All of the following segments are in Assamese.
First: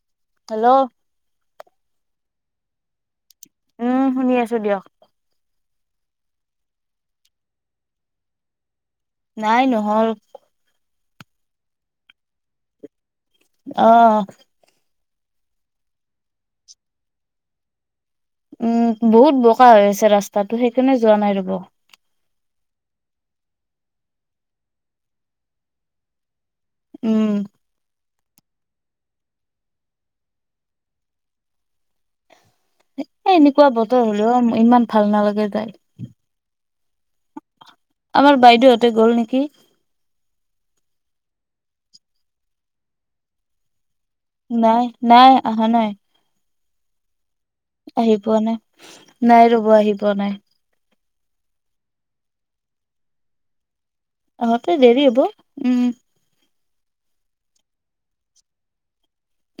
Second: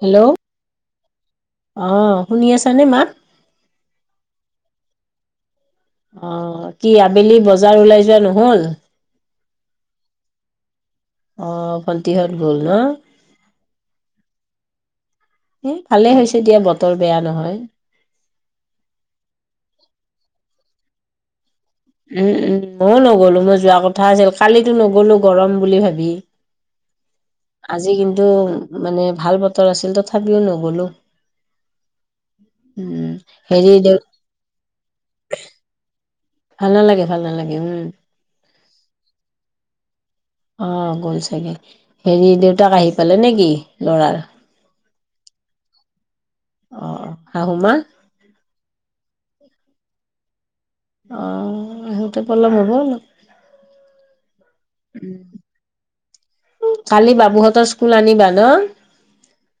হেল্ল' হেল্ল' অ শুনি আছা নে মা উম শুনি আছো দিয়ক অ কি আবেলি বজাৰ ওলাই যোৱা নহল নাই নহয় অ ফ িহত বল ন [unintelligible] আহ এ ভালে হৈছে দিয়া বতৰ বেয়া নহয় উম বহুত বোকা হৈ আছে ৰাস্তাটো সেই সেইকাৰণে যোৱা নাই ৰব উম উম ময়ো নগ'লো মই যোৱা কথা আছিল কালিতো নগলো গৰম বুলি ভাবি উম আজি কিন্তু কিটো মানে ভাল বতৰ আছিল তথাপিও নগলো [unintelligible] এ উম এনেকুৱা হেৰি দেউ বতৰ হলেও ইমান ভাল নালাগে যাই ভাল নালাগে ভাল নালাগে উম আমাৰ বাইদেউহঁতে গ'ল নেকি [unintelligible] নেকি [unintelligible] অ গ'ল চাগে হেৰি দেউতাক আহি পালে নে কি লৰাৰ নাই নাই অহা নাই অ অ আহি পোৱা নাই নাই ৰব আহি পোৱা নাই অ সোতে পলম হ'বল [unintelligible] আহতে দেৰি হব উম কালি বাবুহঁতৰ স্কুল আনিবা ন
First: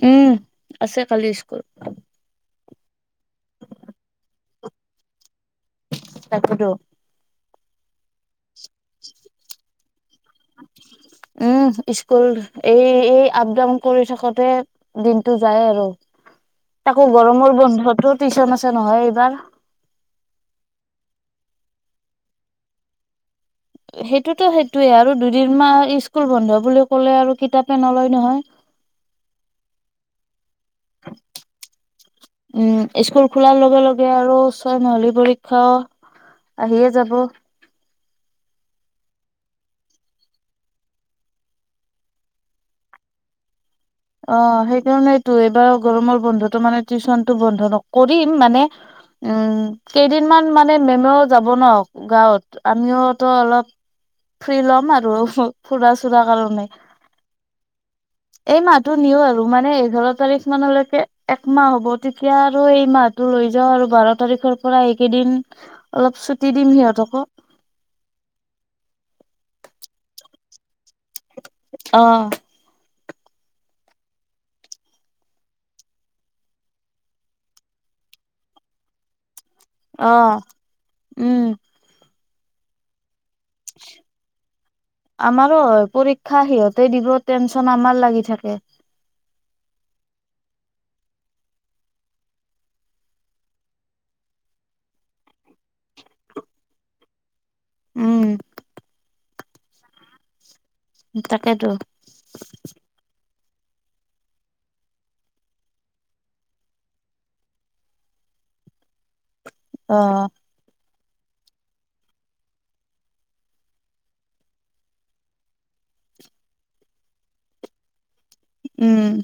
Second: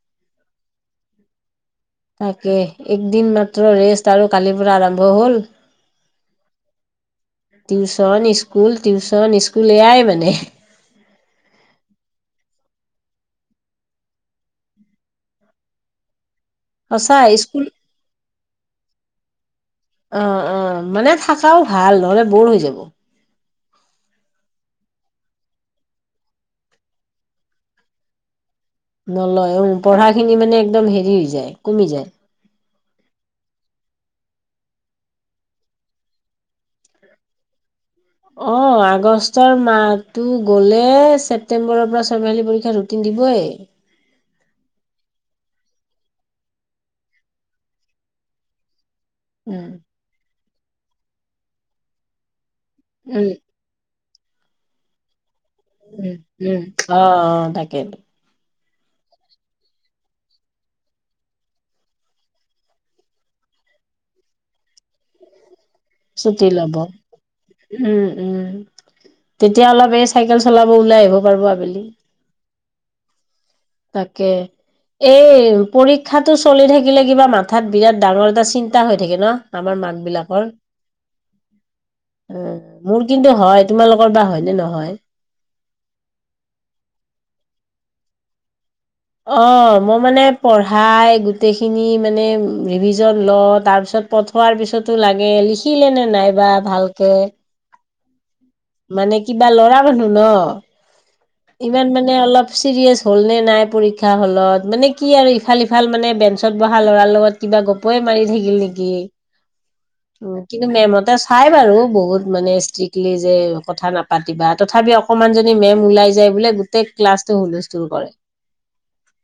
উম আছে কালি স্কুল তাকে একদিন মাত্ৰ ৰেষ্ট আৰু কালিৰ পৰা আৰম্ভ হল তাপটো টীউশন স্কুল টীউচন স্কুল এইয়াই মানে [unintelligible] উম স্কুল এই এই আপ ডাউন কৰি থাকোতে দিনটো যায় আৰু তাকো সঁচা গৰমৰ স্কুল বন্ধুতো টিউশচন আছে নহয় এইবাৰ [unintelligible] খচাও ভাল নহ'লে বৰ হৈ যাব। সেইটোতো সেইটোয়ে আৰু দুদিন মাহ স্কুল বন্ধ বুলি ক'লে আৰু কিতাপে নলয় নহয় নলয় উ পঢ়াখিনি মানে একদম হেৰি হৈ যায় কমি যায়। ইস্কুল খোলাৰ লগে, লগে আৰু ছয় মাহলি পৰীক্ষাও আহিয়ে যাব। অ', আগষ্টৰ মাহটো গ'লেই, ছেপটেম্বৰৰ পৰা চয় মাহিলী পৰীক্ষাৰ ৰুটিন দিবই। অ, সেইকাৰনেইটো এইবাৰ গৰমৰ বন্ধতো মানে, টিউচনটো বন্ধ ন, কৰিম, মানে উম, কেইদিনমান মান মানে মেমেও যাব ন, গাঁৱত। আমিওতো উম অলপ ফুৰি ল'ম আৰু ফুৰা উ, চুৰা উম। কাৰণে। অ, অ', তাকেই। এই মাত টো নিও আৰু মানে, এঘাৰ তাৰিখ মানলৈকে একমাহ হ'ব, তেতিয়া আৰু এই মাহটো লৈ যাওঁ আৰু বাৰ তাৰিখৰ পৰা এইকেইদিন অলপ ছুটি চুটি দিম ল'ব। সিহঁতকো। উ, উ, তেতিয়া অলপ এই চাইকেল চলাব ওলাই আহিব। [unintelligible] আবেলি। অ', তাকে, এই পৰীক্ষাতটো চলি থাকিলে কিবা মাথাত বিৰাট ডাঙৰ এটা চিন্তা হৈ থাকে ন? আমাৰ মাক আহ, উম। উ, মোৰ কিন্তু হয়, তোমালোকৰ বা হয়নেে নহয়? আমাৰো হয় পৰীক্ষা সিহঁতে দিব, টেনচন আমাৰ লাগি থাকে। অ মই মানে পঢ়াই গোটেইখিনি মানে ও, ৰিভিজন লওঁ, তাৰপিছত পঠোৱাৰ পিছতো লাগে, লিখিলেনে নাই বা ভালকে। উম। মানে কিবা ল'ৰা মানুহ ন। তাকেতো ইমান মানে অলপ চিৰিয়াছ হ'ল নে? নাই পৰীক্ষা হলত, মানে কি আৰু ইফাল সিফাল মানে বেঞ্চত বহা ল'ৰাৰ লগত কিবা গপই মাৰি থাকিল নেকি? অ'। ও, কিন্তু মেমহঁত চাই বাৰু বহুত মানে ষ্ট্ৰিক্টলি যে, কথা নাপাতিবা, তথাপি অকমান যদি মেম ওলাই যাই বোলে, গোটেই ক্লাছটো হুলস্থুল কৰে। উম।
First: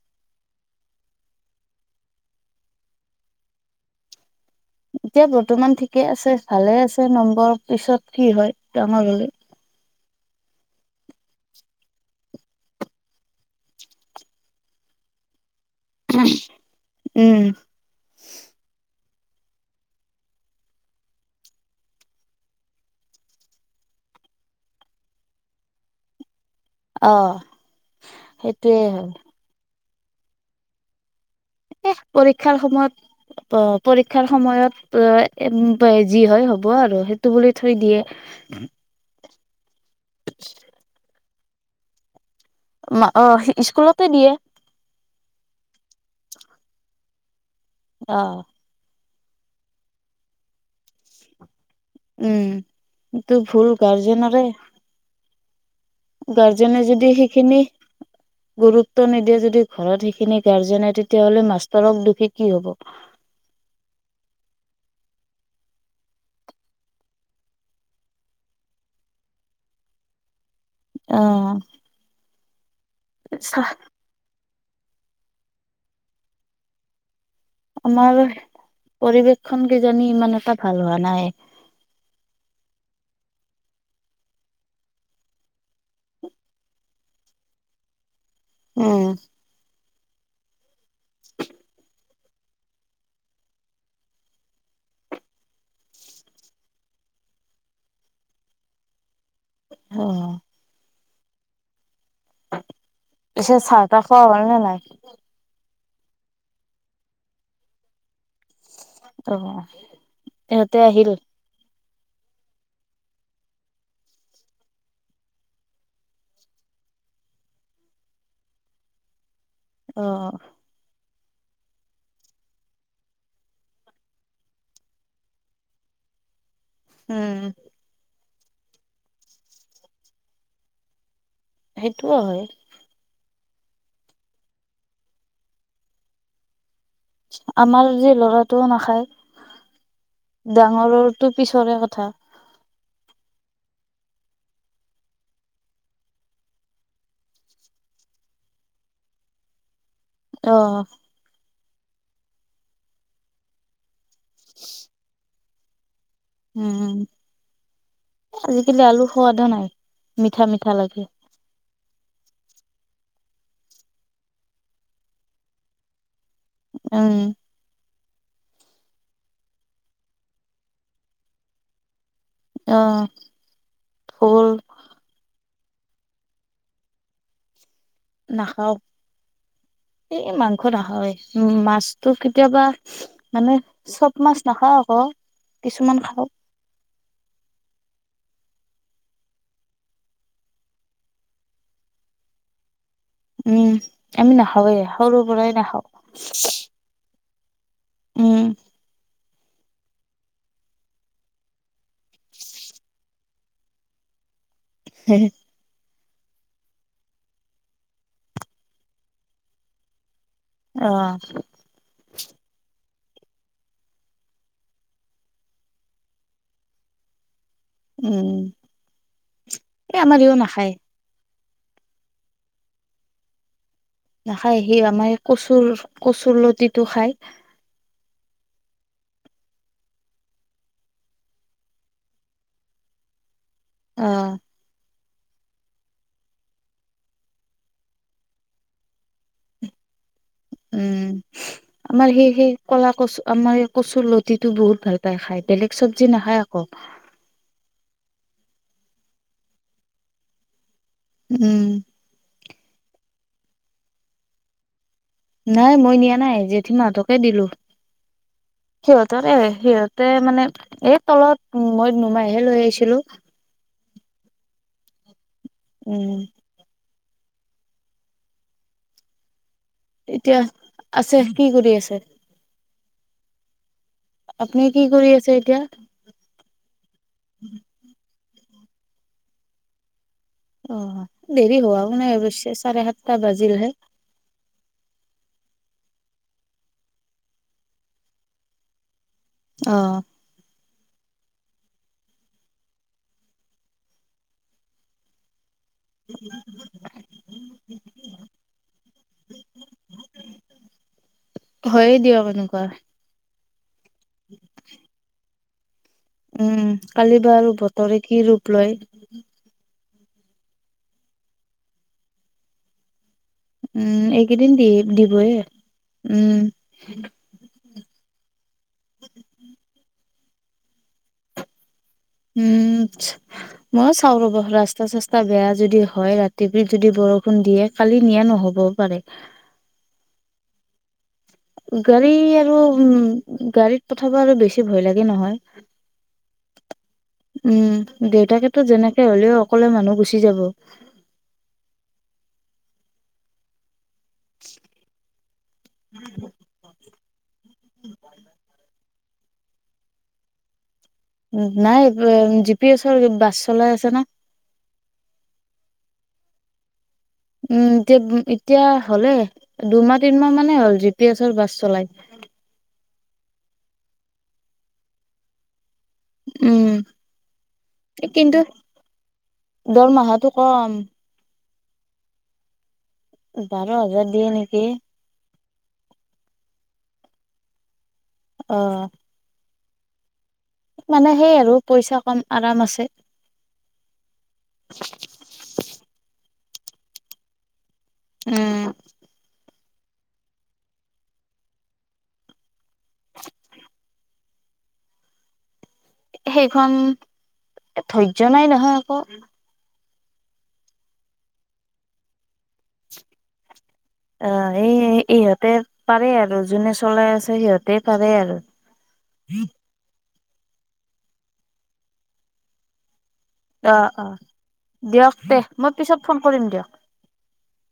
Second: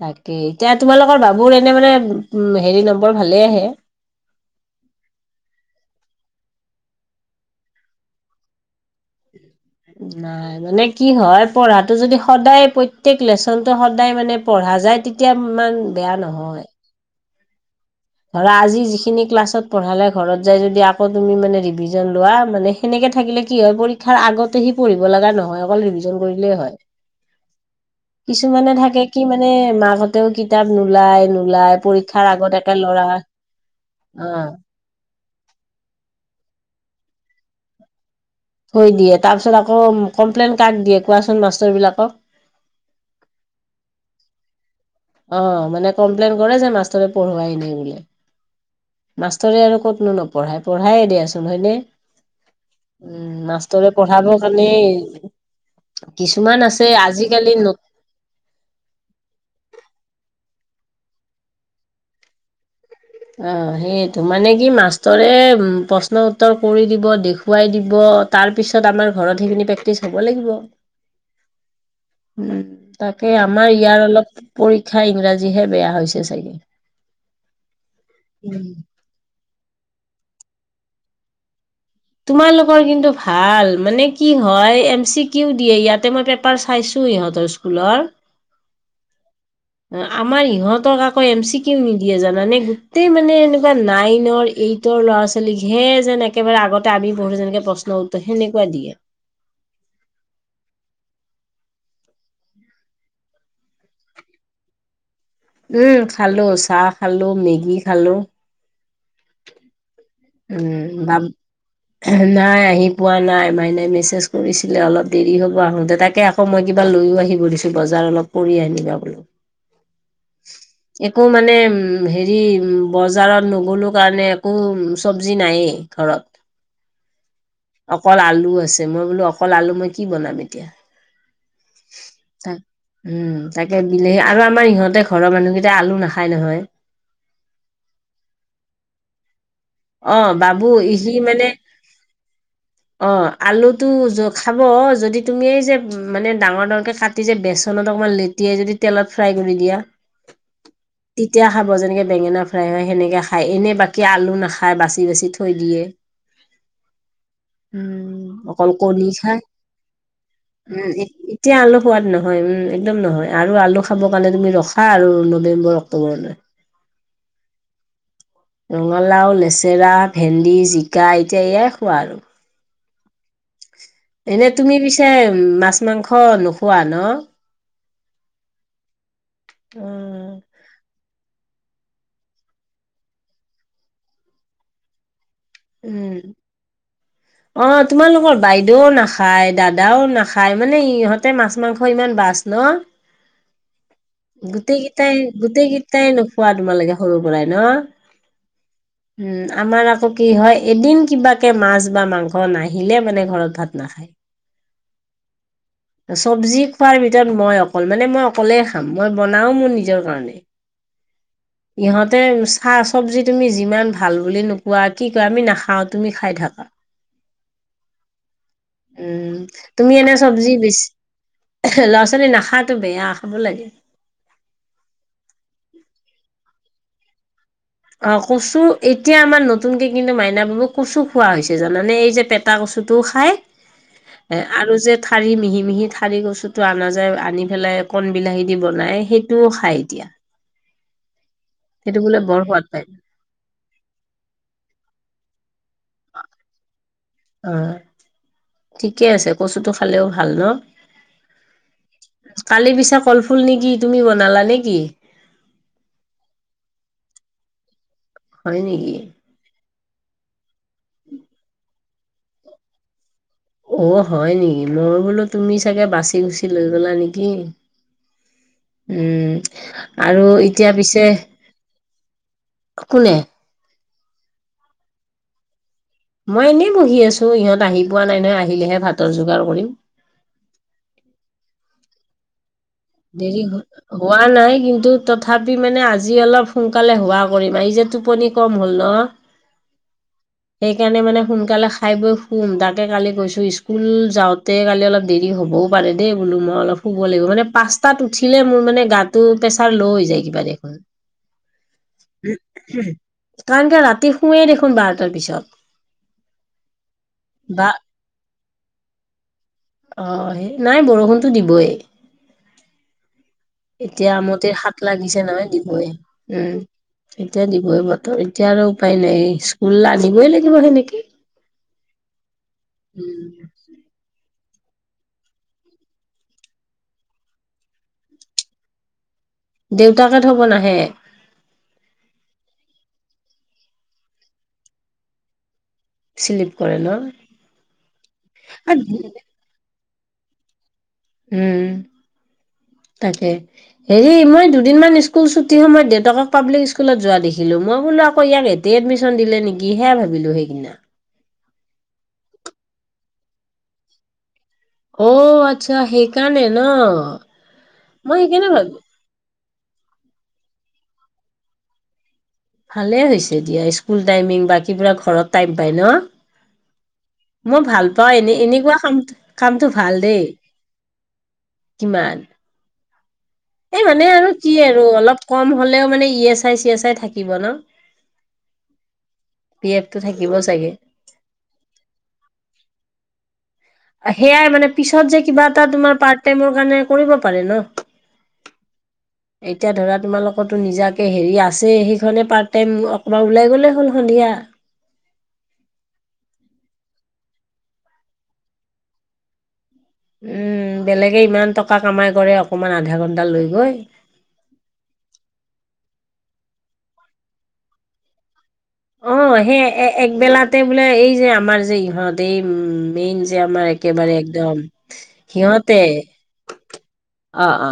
তাকে, এতিয়া তোমালোকৰ বাবুৰ এনে মানে উ হেৰি নম্বৰ ভালে আহে? এতিয়া বৰ্তমান ঠিকেই আছে, ভালে আছে নম্বৰ। পিছত কি হয়, ডাঙৰ হ'লে। নাই, মানে কি হয় পঢ়াটো যদি সদায় প্ৰত্যেক লেচনতটো সদায় মানে পঢ়া যায়, তেতিয়া ইমান বেয়া নহয়। উম। ধৰা আজি যিখিনি ক্লাছত পঢ়ালে, ঘৰত যাই যদি আকৌ তুমি মানে ৰিভিজন লোৱা, মানে সেনেকে থাকিলে কি হয়, পৰীক্ষাৰ আগতে সি পঢ়িব লগা নহয়, অকল ৰিভিজন কৰিলেই হয়। অ', কিছুমানে সেইটোয়ে থাকে হয়। কি মানে মা ও কিতাপ নোলায় নো। ওলাই পৰীক্ষাৰ আগত। একে সময়ত ল'ৰা প পৰীক্ষাৰ অ সময়ত প এ প যি হয় হ'ব আৰু সেইটো বুলি থৈ দিয়ে। থৈ দিয়ে। তাৰপিছত আক আক কমপ্লেইন কাক দিয়ে কোৱাচোন? মাষ্টৰবিলাকক। অ স্কুলতে দিয়ে। অ মানে কমপ্লেইন কৰে যে মাষ্টৰে পঢ়োৱাই নাই। বোলে অহ মাষ্টৰে আৰু ক'তনো নপঢ়াই পঢ়াইয়ে দিয়াচোন হয়নে? উম উম সেইটো ভুল মাষ্টৰে পঢ়াবৰ গাৰ্জেনৰে, কাৰণে কিছুমান গাৰ্জেনে আছে যদি আজিকালি সেইখিনি ন গুৰুত্ব নিদিয়ে যদি ঘৰত সেই খিনি গাৰ্জেনে তেতিয়াহ'লে মাষ্টৰক দুখী কি হ'ব। অ সেইটো মানে কি মাষ্টৰে প্ৰশ্ন-উত্তৰ কৰি দিব, দেখুৱাই দিব তাৰ পিছত আমাৰ ঘৰত সেইখিনি প্ৰেক্টিচ হব লাগিব। উম অ তাকে, চাহ আমাৰ ইয়াৰ অলপ পৰীক্ষা ইংৰাজীহে বেয়া হৈছে চাগে। আমাৰ উম, পৰিৱেশখন কিজানি ইমান এটা ভাল হোৱা নাই। তোমালোকৰ কিন্তু ভাল মানে কি হয় এম চি কিও দিয়ে ইয়াতে মই পেপাৰ চাইছো ইহঁতৰ স্কুলৰ। উম। আমাৰ ইহঁতক আকৌ এম চি কিও নিদিয়ে জানানে, গোটেই মানে এনেকুৱা নাইনৰ, এইটৰ ল'ৰা-ছোৱালীকহে যেন একেবাৰে আগতে আমি পঢ়োটে যেনেকে প্ৰশ্ন-উত্তৰ সেনেকুৱা দিয়ে। অ পিছে চাহ-তাহ খোৱা হ'ল নে নাই? উম খালো চাহ খালো, মেগী খালো। অ ইহঁতে উম আহিল বাম নাই আহি পোৱা নাই মাইনাই মেছেজ কৰিছিলে অলপ দেৰি হ'ব আহোতে, তাকে আকৌ মই কিবা লৈয়ো আহিব দিছোঁ বজাৰ অলপ কৰি আনিবা বোলো। অ একো মানে হেৰি বজাৰত নগলো কাৰণে একো চব্জি নায়েই ঘৰত। উম। অকল আলু আছে, মই বোলো অকল আলু মই কি বনাম এতিয়া। সেইটোও হয় তা উম। তাকে বিলেহী আৰু আমাৰ ইহঁতে ঘৰৰ মানুহকেইটাই আলু নাখায় নহয়। আমাৰ যে লৰাটোও নাখায়। অ বাবু ইজিলি ডাঙৰৰটো মানে পিছৰে কথা অ আলু এইটো য খাব যদি তুমি এই যে মানে ডাঙৰ- ডাঙৰকে কাটি যে বেচনত অকমান লেটিয়াই যদি তেলত ফ্ৰাই কৰি দিয়া। [unintelligible] অহ তেতিয়া খাব যেনেকে বেঙেনা ফ্ৰাই হয়, সেনেকে খায় এনেই বাকী আলু নাখায়। বাচি বাচি থৈ দিয়ে। উম উম অকল আজিকালি কণী আলু খাই সোৱাদো নাই মিঠা মিঠা উম লাগে এতিয়া অলপ সোৱাদ নহয় উম এক্দম নহয়। আৰু আলু খাবৰ কাৰণে তুমি ৰখা আৰু নৱেম্বৰ অক্টোবৰলৈ। উম। ৰঙালাও লেচেৰা ভেন্দি জিকা এতিয়া ইয়াই খোৱা আৰু। অ। ভোল এনে তুমি পিছে মাত। মাছ মাংস নোখোৱা ন। নাখাওঁ। অ এই মাংস নাখাওঁৱে। উম মাছতো কেতিয়াবা মানে চব মাছ নাখাওঁ অক। কিছুমান উম খাওঁ। অ তোমালোকৰ বাইদেউও নাখায় দাদাও নাখায় মানে ইহঁতে মাছ মাংস ইমান বাছ ন। [unintelligible] উম। আমি নাখাওঁৱে গোটেই কেইটাই সৰুৰ পৰাই গোটেই নাখাওঁ কেইটাই নোখোৱা তোমাৰ লাগে সৰু। বনাই ন। উম। উম আমাৰ আকৌ কি হয় এদিন কিবাকে মাছ। বা মাংস নাহিলে মানে। ঘৰত ভাত নাখায়। হে হে। চব্জি খোৱাৰ ভিতৰত মই অকল মানে মই অকলে খা। মই বনাওঁ মোৰ নিজৰ কাৰণে। অ ইঁহতে চাহ। চব্জি তুমি যিমান ভাল বুলি নোকোৱা কি কোৱা আমি নাখাওঁ তুমি খাই থাকা। উম উম তুমি এই এনে আমাৰ ইও চব্জি নাখায় বেছি। ল'ৰা ছোৱালী নাখাটো বেয়া খাব লাগে। নাখায় সি আমাৰ কচুৰ কচুৰ লতিটো খায়। [unintelligible] অ কচু এতিয়া আমাৰ নতুনকে কিন্তু মাইনা বাবুক কচু খোৱা হৈছে জানানে এই যে পেতা কচুটো খাই। অ [unintelligible] আৰু যে। ঠাৰি মিহি মিহি ঠাৰি কচুটো আনা যায় আনি পেলাই কণ বিলাহী দি বনাই সেইটোও খাই এতিয়া। [unintelligible] উম। সেইটো আমাৰ বোলে সেই বৰ সেই সোৱাদ পায় কলা কচু আমাৰ কচুৰ লতিটো বহুত ভাল। [unintelligible] তাই খাই বেলেগ। চব্জি নাখায় আকৌ। অ ঠিকে আছে কচুটো খালেও ভাল ন। উম কালি পিছে কল- ফুল নেকি তুমি বনালা নেকি? নাই মই নিয়া নাই জেঠি মাহঁতকে দিলো হয় নেকি সিহঁতৰে [unintelligible] তে মানে এই তলত উ মই নুমাইহে লৈ আহিছিলো অ হয় নেকি মই বোলো তুমি চাগে বাচি উম গুচি লৈ গলা নেকি কি উম আৰু এতিয়া পিছে আছে কি কৰি আছে? কোনে আপুনি কি কৰি আছে এতিয়া মই এনেই বহি আছো। ইহত আহি পোৱা নাই নহয় আহিলেহে ভাতৰ যোগাৰ কৰিম। অ দেৰি হোৱাও নাই অৱশ্যে চাৰে সাতটা দেৰি বাজিলহে। হোৱা নাই কিন্তু তথা- পি মানে আজি অলপ সোনকালে হোৱা কৰিম এই যে টোপনি কম হ'ল ন অ' সেইকাৰণে মানে সোন- কালে খাই বৈ খুম তাকে কালি গৈছো স্কুল যাওঁতে কালি অলপ দেৰি হ'ব। দেই বোলো মই অলপ শুব লাগিব মানে পাচ- তাত উঠিলে মোৰ মানে গাটো প্ৰেছাৰ ল' হৈ যায় কিবা দেখোন হয়ে দিয়ক এনেকুৱা। কান কে ৰা- তি শোৱেই দেখোন বাৰটাৰ পিছত উম কালি তো আৰু বা বতৰে কি ৰূপ- লয় অ নাই বৰষুণটো দিবই উম, এতিয়া এইকেইদিন আমটিৰ দি হাত লাগিছে দিবয়ে। নহয় দিবই উম, উম এতিয়া দিবই বতৰ এতিয়া আৰু উপায় নাই স্কুল আজি আহিবই লাগিব হেনেকেই উম মই চাও ৰৱ ৰাস্তা চাস্তা বেয়া যদি হয় ৰাতিকি যদি বৰষুণ দিয়ে কালি নিয়া নহ'বও পাৰে দেউতাকে থব নাহে গাড়ী আৰু উ গাড়ীত পঠাব আৰু বেছি ভয় লাগে নহয় শ্লিপ কৰে ন উম দেউতাকেতো যেনেকে হ'লেও অকলে মানুহ গুচি উ যাব উম, তাকে। হেৰি মই দুদিনমান স্কুল ছুটীৰ সময়ত দেউতক পাব্লিক স্কুলত যোৱা দেখিলো মই বোলো ইয়াক এতে এডমিশ্যন দিলে নেকি সে ভাবিলো সেইদিনা। নাই জি পি এছৰ বাছ চলাই আছে না। অ' আচ্ছা, সেইকাৰণে ন। উম' এতিয়া উ মই সেইকাৰণে এতিয়া ভাবো হ'লে দুমাহ, তিনমাহ মান। হ'ল জি পি এছৰ বাছ চলাই। ভাল হৈছে দিয়া স্কুল টাইমিং বা কিবা ঘৰত। হয়, ন। উম মই ভাল পাওঁ এনে কিন্তু এনেকুৱা কাম কামটো ভাল দেই। দৰমহাটো কম কিমান? বাৰ এই হাজাৰ মানে দিয়ে আৰু কি নেকি আৰু অলপ কম হলেও মানে E S I C S I থাকে। কিব ন। অহ, পি এফ টো থাকে। মানে সেই আৰু পইচা কম আৰাম আছে। সেয়াই মানে পিছত যে কিবা এটা তোমাৰ পাৰ টাইমৰ কাৰণে কৰিব পাৰে ন। উম, এতিয়া ধৰা তোমালোকো নিজাকৈ হেৰি আছে সেইখনে পাৰ্ট টাইম অকবমান ওলাই গ'লেই হ'ল সন্ধিয়া। সেইখন ধৈৰ্য্য নাই নহয় আকৌ। উম, বেলেগে ইমান টকা কামাই কৰে অকমান আধা ঘন্টা লৈ গৈ। অ' এই ইহঁতে পাৰে আৰু যোনে চলাই আছে সিহঁতে পাৰে আৰু। অ' সেই এ বেলাতে বোলে এই যে আমাৰ যে ইহঁত এই উ মেইন যে আমাৰ অ অ একেবাৰে একদম দিয়ক দে মই সিহতে পিছত ফোন কৰিম দিয়ক অ-অ।